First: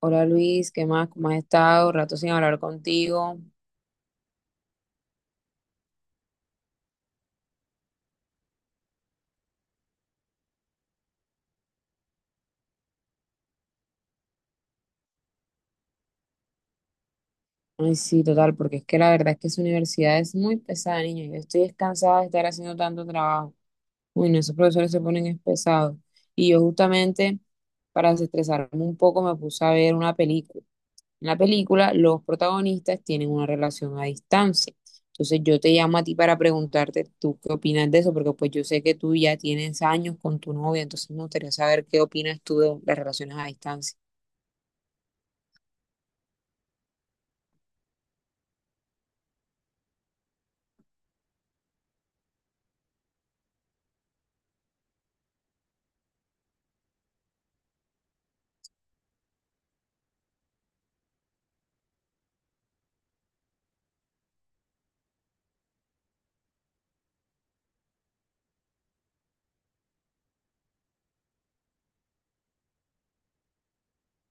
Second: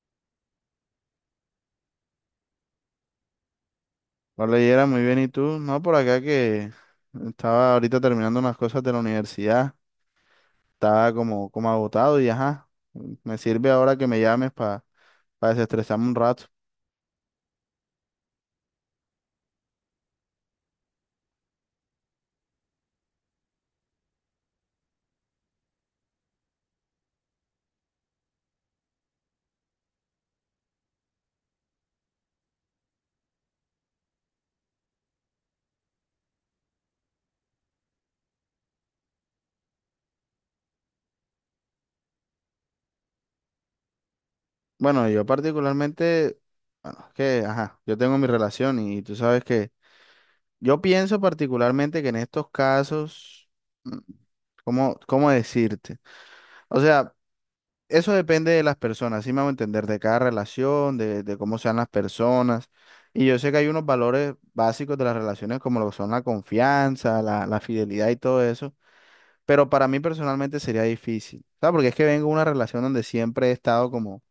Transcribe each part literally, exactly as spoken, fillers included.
Hola Luis, ¿qué más? ¿Cómo has estado? Rato sin hablar contigo. No leyera muy bien, ¿y tú? No, por acá que estaba ahorita terminando unas cosas de la universidad, estaba como, como agotado y ajá, me sirve ahora que me llames para desestresarme un rato. Ay, sí, total, porque es que la verdad es que esa universidad es muy pesada, niño. Yo estoy descansada de estar haciendo tanto trabajo. Uy, no, esos profesores se ponen es pesados. Y yo justamente, para desestresarme un poco, me puse a ver una película. En la película, los protagonistas tienen una relación a distancia. Entonces yo te llamo a ti para preguntarte tú qué opinas de eso, porque pues yo sé que tú ya tienes años con tu novia, entonces me gustaría saber qué opinas tú de las relaciones a distancia. Bueno, yo particularmente, bueno, es que, ajá, yo tengo mi relación y tú sabes que yo pienso particularmente que en estos casos, mm, ¿cómo, cómo decirte? O sea, eso depende de las personas, sí me hago entender, de cada relación, de, de cómo sean las personas. Y yo sé que hay unos valores básicos de las relaciones, como lo son la confianza, la, la fidelidad y todo eso. Pero para mí personalmente sería difícil, ¿sabes? Porque es que vengo de una relación donde siempre he estado como,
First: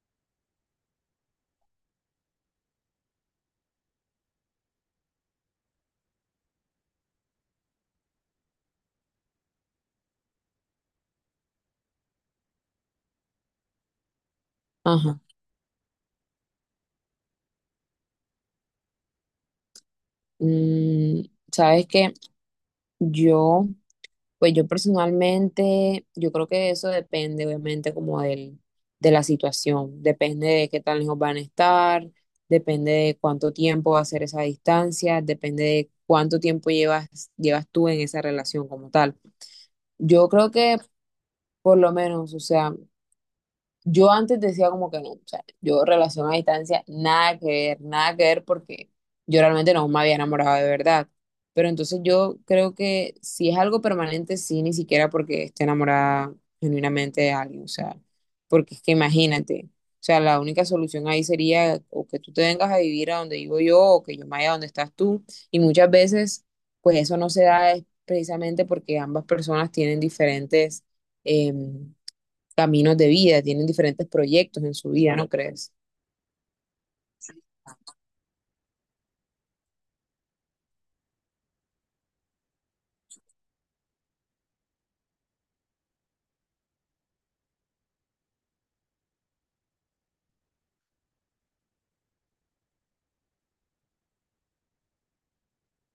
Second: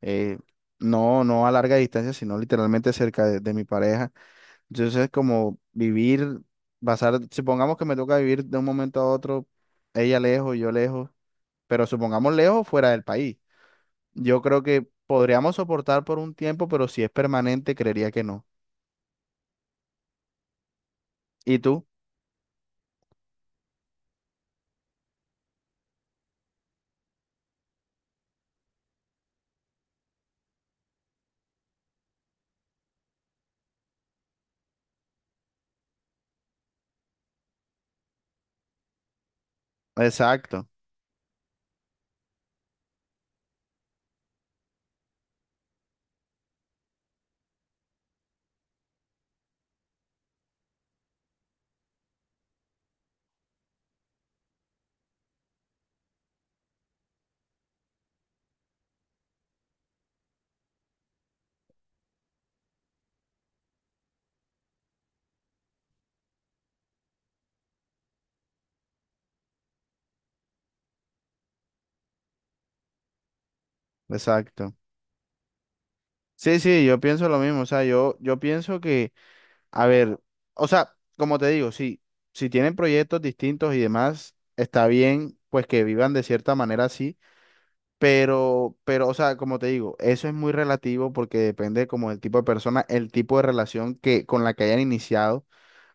eh, no, no a larga distancia, sino literalmente cerca de, de mi pareja. Entonces, es como vivir, basar, supongamos que me toca vivir de un momento a otro, ella lejos, yo lejos, pero supongamos lejos fuera del país. Yo creo que Ajá. podríamos soportar por un tiempo, pero si es permanente, creería que no. Mm, ¿Y tú? sabes que yo, pues yo personalmente, yo creo que eso depende obviamente como del, de la situación, depende de qué tan lejos van a estar, depende de cuánto tiempo va a ser esa distancia, depende de cuánto tiempo llevas, llevas tú en esa relación como tal. Yo creo Exacto, que por lo menos, o sea, yo antes decía como que no, o sea, yo relación a distancia, nada que ver, nada que ver porque yo realmente no me había enamorado de verdad. Pero entonces yo creo que si es algo permanente, sí, ni siquiera porque esté enamorada genuinamente de alguien, o sea, porque es que imagínate, o sea, la única solución ahí sería o que tú te vengas a vivir a donde vivo yo o que yo me vaya a donde estás tú. Y muchas veces, pues eso no se da es precisamente porque ambas personas tienen diferentes em, caminos de vida, tienen diferentes proyectos exacto. en su vida, ¿no crees? Sí, sí, yo pienso lo mismo. O sea, yo, yo pienso que, a ver, o sea, como te digo, sí, si tienen proyectos distintos y demás, está bien, pues que vivan de cierta manera así, pero, pero, o sea, como te digo, eso es muy relativo porque depende como del tipo de persona, el tipo de relación que, con la que hayan iniciado.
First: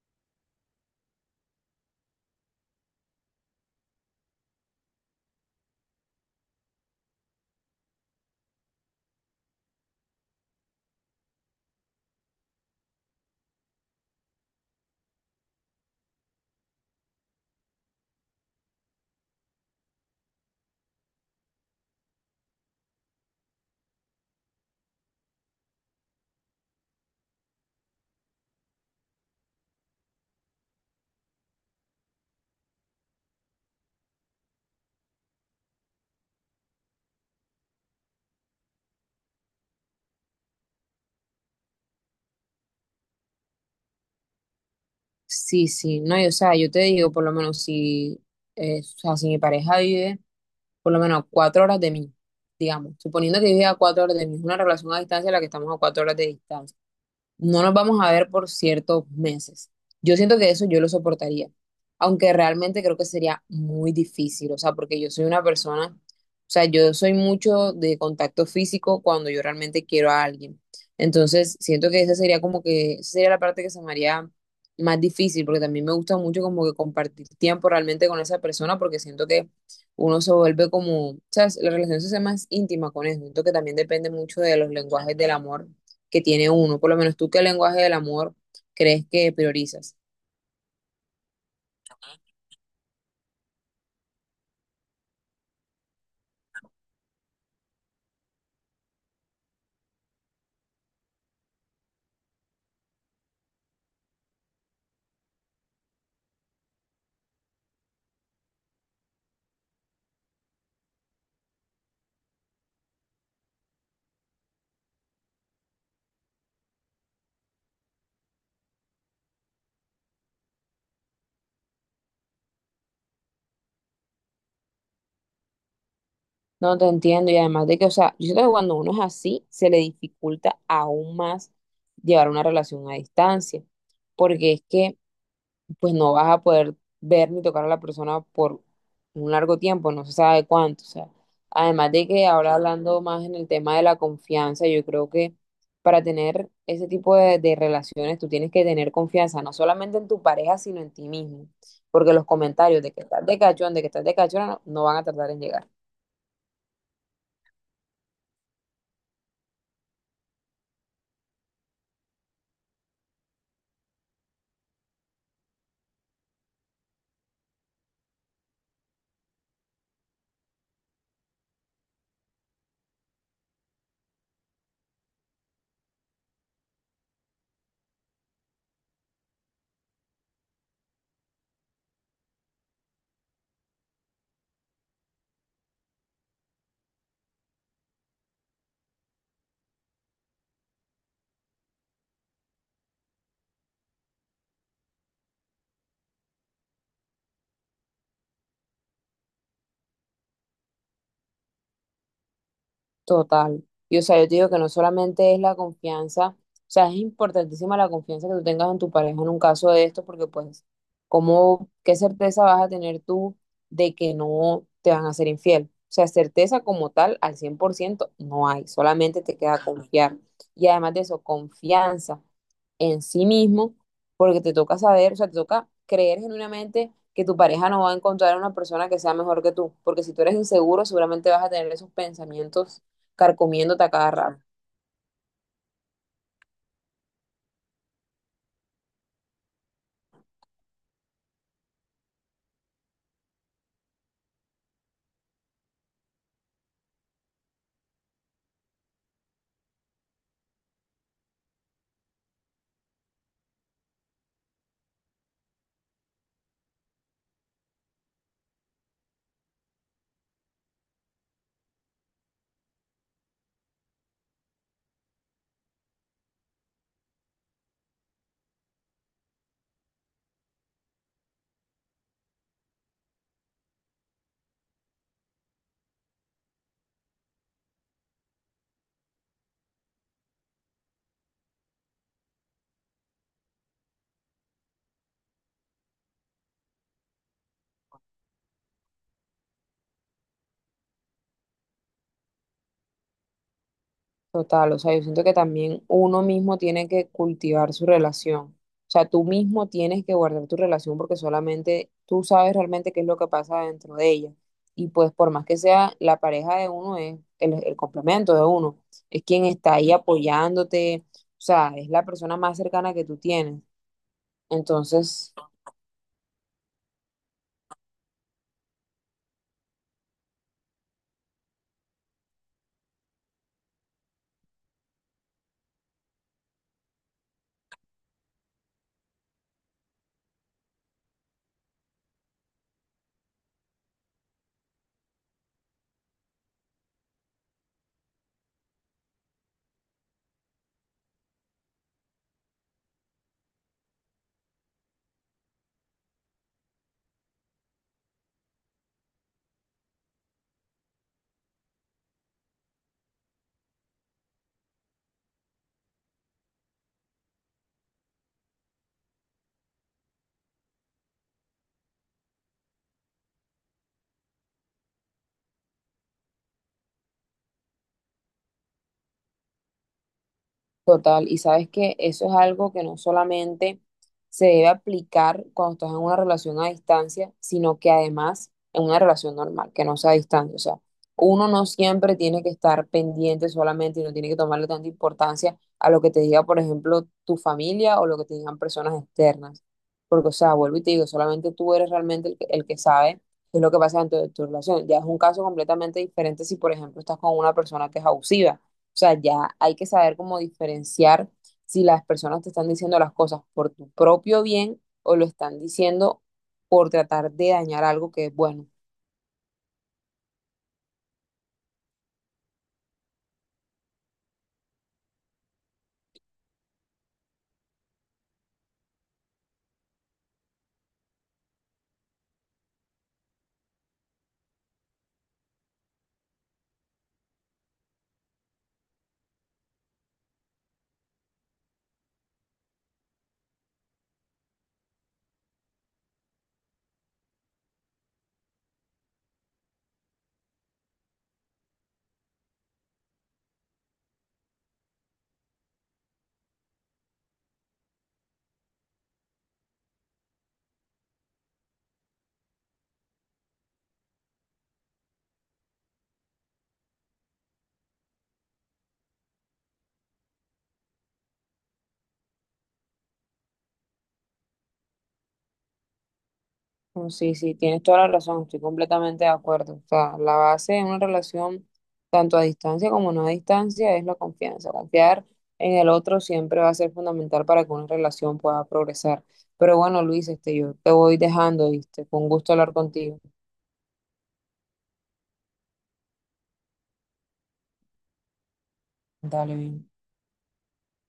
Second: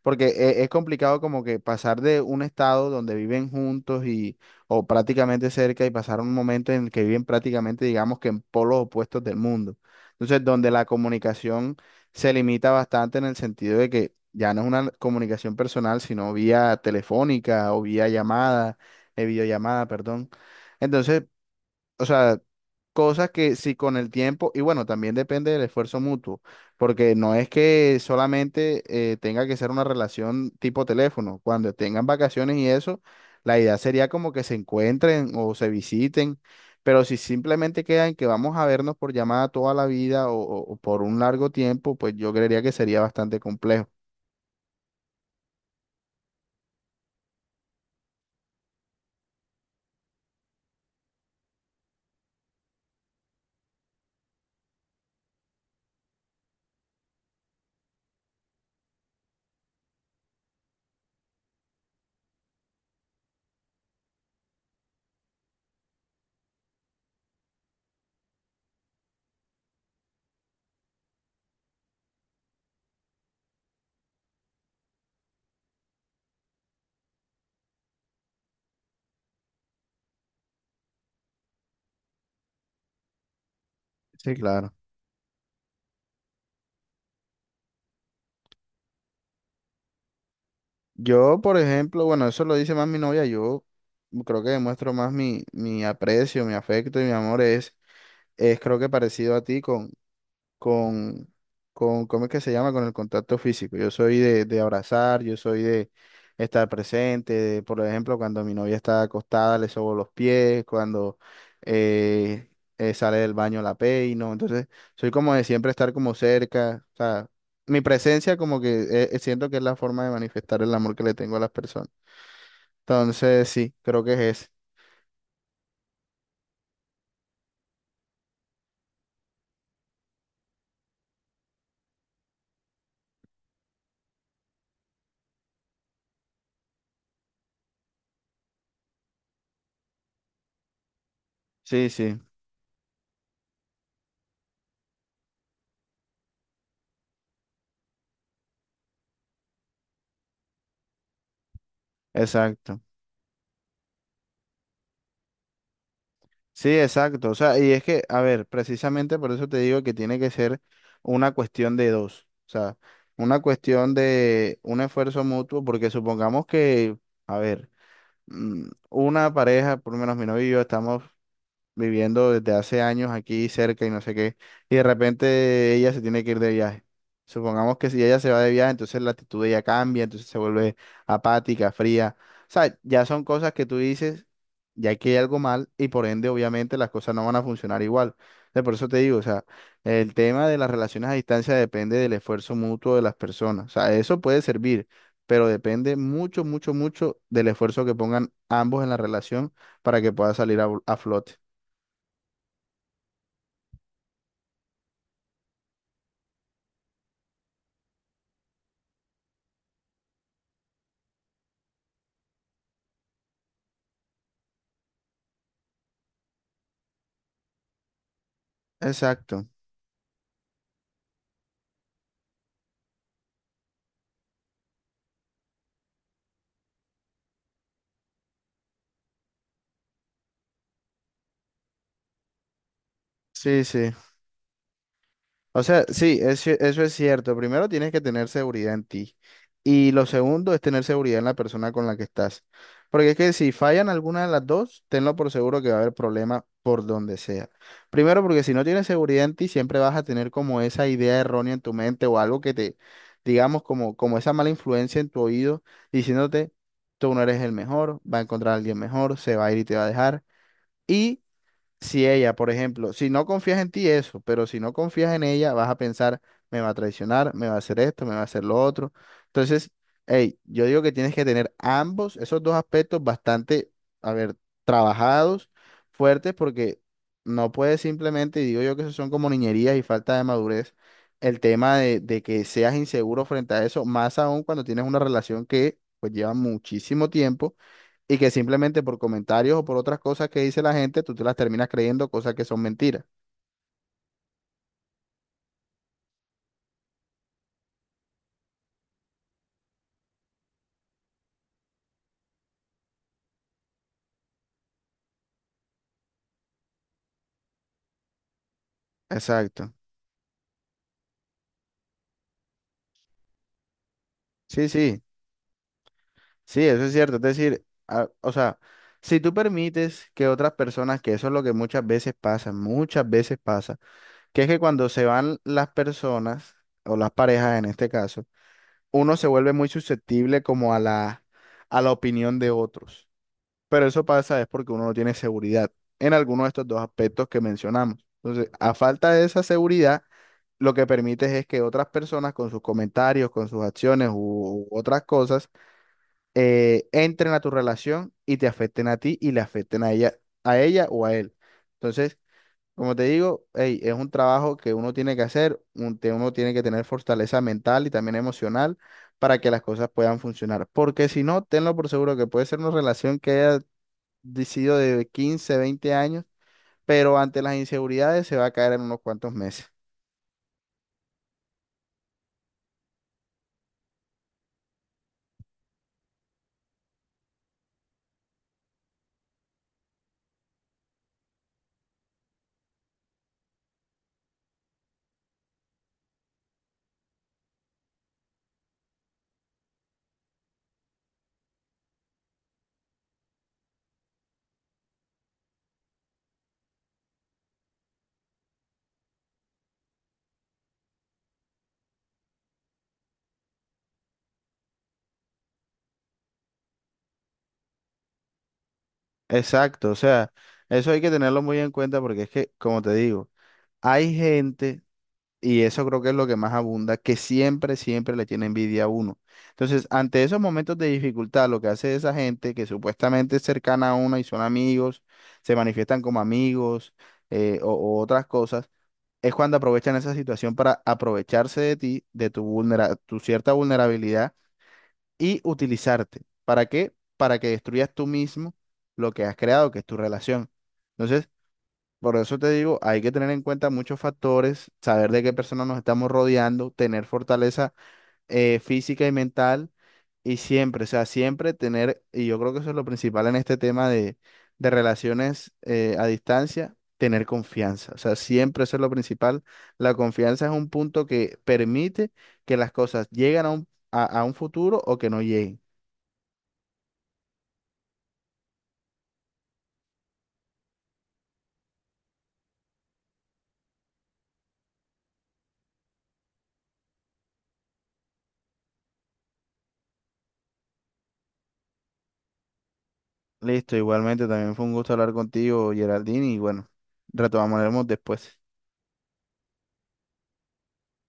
Porque e- es complicado como que pasar de un estado donde viven juntos y o prácticamente cerca y pasar a un momento en el que viven prácticamente, digamos que en polos opuestos del mundo. Entonces, donde la comunicación se limita bastante en el sentido de que ya no es una comunicación personal, sino vía telefónica o vía llamada, eh, videollamada, perdón. Entonces, o sea, cosas que si con el tiempo, y bueno, también depende del esfuerzo mutuo, porque no es que solamente eh, tenga que ser una relación tipo teléfono, cuando tengan vacaciones y eso, la idea sería como que se encuentren o se visiten, pero si simplemente quedan que vamos a vernos por llamada toda la vida o, o o por un largo tiempo, pues yo creería que sería bastante complejo. Sí, sí, no, y, o sea, yo te digo, por lo menos si, eh, o sea, si mi pareja vive por lo menos a cuatro horas de mí, digamos, suponiendo que vive a cuatro horas de mí, es una relación a distancia en la que estamos a cuatro horas de distancia. No nos vamos a ver por ciertos meses. Yo siento que eso yo lo soportaría, aunque realmente creo que sería muy difícil, o sea, porque yo soy una persona, o sea, yo soy mucho de contacto físico cuando yo realmente quiero a alguien. Entonces, siento que esa sería como que, esa sería la parte que se me haría más difícil, porque también me gusta mucho como que compartir tiempo realmente con esa persona, porque siento que uno se vuelve como, o sea, la relación se hace más íntima con eso. Siento que también depende Sí, mucho de los claro. lenguajes del amor que tiene uno. Por lo menos tú, ¿qué lenguaje del amor crees que priorizas? Yo, por ejemplo, bueno, eso lo dice más mi novia, yo creo que demuestro más mi, mi aprecio, mi afecto y mi amor es es creo que parecido a ti con, con, con, ¿cómo es que se llama? Con el contacto físico. Yo soy de, de abrazar, yo soy de estar presente, de, por ejemplo, cuando mi novia está acostada le sobo los pies, cuando eh, eh, sale del baño la peino, entonces soy como de siempre estar como cerca, o sea, mi presencia como que eh, eh, siento que es la forma de manifestar el amor que le tengo a las personas. Entonces, sí, creo que es ese. No te entiendo y además de que, o sea, yo siento que cuando uno es así, se le dificulta aún más llevar una relación a distancia, porque es que pues no vas a poder ver ni tocar a la persona por un largo tiempo, no se sabe cuánto. O sea, Sí, además de sí, que ahora hablando más en el tema de la confianza, yo creo que para tener ese tipo de, de relaciones tú tienes que tener confianza, no solamente en tu pareja, sino en ti mismo. Porque los exacto. comentarios de que estás de cachón, de que estás de cachona, no, no van a tardar en llegar. Sí, exacto. O sea, y es que, a ver, precisamente por eso te digo que tiene que ser una cuestión de dos. O sea, una cuestión de un esfuerzo mutuo, porque supongamos que, a ver, mm, una pareja, por lo menos mi novio y yo, estamos viviendo desde hace años aquí cerca y no sé qué, y de repente ella se tiene que ir de viaje. Supongamos que si ella se va de viaje, entonces la actitud de ella cambia, entonces se vuelve apática, fría. O sea, ya son cosas que tú dices, ya que hay algo mal y por ende obviamente las cosas no van a funcionar igual. Entonces, por eso te digo, o sea, el tema de las relaciones a distancia depende del esfuerzo mutuo de las personas. O sea, eso puede servir, pero depende mucho, mucho, mucho del esfuerzo que pongan ambos en la relación para que pueda salir a a flote. Total. Y o sea, yo te digo que no solamente es la confianza, o sea, es importantísima la confianza que tú tengas en tu pareja en un caso de esto, porque pues, ¿cómo, qué certeza vas a tener tú de que no te van a ser infiel? O sea, certeza como tal al cien por ciento no hay, solamente te Exacto. queda confiar. Y además de eso, confianza en sí mismo, porque te toca saber, o sea, te toca creer genuinamente que tu pareja no va a encontrar una persona que sea mejor que tú, porque si tú eres inseguro, seguramente vas a tener esos pensamientos Sí, carcomiéndote a sí. cada rato. O sea, sí, eso, eso es cierto. Primero tienes que tener seguridad en ti. Y lo segundo es tener seguridad en la persona con la que estás. Porque es que si fallan alguna de las dos, tenlo por seguro que va a haber problema por donde sea. Primero, porque si no tienes seguridad en ti, siempre vas a tener como esa idea errónea en tu mente o algo que te, digamos, como, como esa mala influencia en tu oído diciéndote, tú no eres el mejor, va a encontrar a alguien mejor, se va a ir y te va a dejar. Y si ella, por ejemplo, si no confías en ti, eso, pero si no confías en ella, vas a pensar, me va a traicionar, me va a hacer esto, me va a hacer lo otro. Entonces, hey, yo digo que tienes que tener ambos, esos dos aspectos bastante, a ver, trabajados, fuertes, porque no puedes simplemente, y digo yo que eso son como niñerías y falta de madurez, el tema de, de que seas inseguro frente a eso, más aún cuando tienes una relación que pues lleva muchísimo tiempo y que simplemente por comentarios o por otras cosas que dice la gente, tú te las terminas creyendo cosas que son mentiras. Total, o sea, yo siento que también uno mismo tiene que cultivar su relación. O sea, tú mismo tienes que guardar tu relación porque solamente tú sabes realmente qué es lo que pasa dentro de ella. Y pues por más que sea la pareja de uno, es el, el complemento de uno, es quien Exacto. está ahí apoyándote, o sea, es la persona más cercana que tú tienes. Sí, sí, Entonces, sí, eso es cierto. Es decir, a- o sea, si tú permites que otras personas, que eso es lo que muchas veces pasa, muchas veces pasa, que es que cuando se van las personas, o las parejas en este caso, uno se vuelve muy susceptible como a la, a la opinión de otros. Pero eso pasa es porque uno no tiene seguridad en alguno de estos dos aspectos que mencionamos. Entonces, a falta de esa seguridad, lo que permites es que otras personas con sus comentarios, con sus acciones u, u otras cosas, eh, entren a tu relación y te afecten a ti y le afecten a ella, a ella o a él. Entonces, como te digo, ey, es un trabajo que uno tiene que hacer, un- te- uno tiene que tener fortaleza mental y también emocional para que las cosas puedan funcionar. Porque si no, tenlo por seguro que puede ser una relación que haya de- sido de quince, veinte años, pero ante las inseguridades se va a caer en unos cuantos meses. total, y sabes que eso es algo que no solamente se debe aplicar cuando estás en una relación a distancia, sino que además en una relación normal, que no sea a distancia. O sea, uno no siempre tiene que estar pendiente solamente y no tiene que tomarle tanta importancia a lo que te diga, por ejemplo, tu familia o lo que te digan personas externas. Porque, o sea, vuelvo y te digo, solamente tú eres realmente el que, el que sabe qué es lo que pasa dentro de tu relación. Ya es un caso completamente diferente si, por ejemplo, estás con una persona que es abusiva, o sea, ya hay que saber cómo diferenciar si las personas te están diciendo las cosas por tu propio bien o lo están diciendo por tratar de dañar algo que es bueno. Exacto, o sea, eso hay que tenerlo muy en cuenta porque es que, como te digo, hay gente, y eso creo que es lo que más abunda, que siempre, siempre le tiene envidia a uno. Entonces, ante esos momentos de dificultad, lo que hace esa gente que supuestamente es cercana a uno y son amigos, se manifiestan como amigos eh, o, o otras cosas, es cuando aprovechan esa situación para aprovecharse de ti, de tu vulnera- tu cierta vulnerabilidad y utilizarte. ¿Para qué? Para que destruyas tú mismo lo que has creado, que es tu relación. Entonces, por eso te digo, hay que tener en cuenta muchos factores, saber de qué personas nos estamos rodeando, tener fortaleza eh, física y mental y siempre, o sea, siempre tener, y yo creo que eso es lo principal en este tema de, de relaciones eh, a distancia. Tener confianza, o sea, siempre eso es lo principal. La confianza es un punto que permite que las cosas lleguen a un, a a un futuro o que no lleguen. Mm. Sí, sí, tienes toda la razón, estoy completamente de acuerdo. O sea, la base de una relación, tanto a distancia como no a distancia, es la confianza. Confiar en el otro siempre va a ser fundamental para que una relación pueda progresar. Pero bueno, Luis, este, yo te voy dejando, ¿viste? Con gusto hablar contigo. Listo, igualmente también fue un gusto hablar contigo, Geraldine, y bueno, retomaremos después. Dale bien.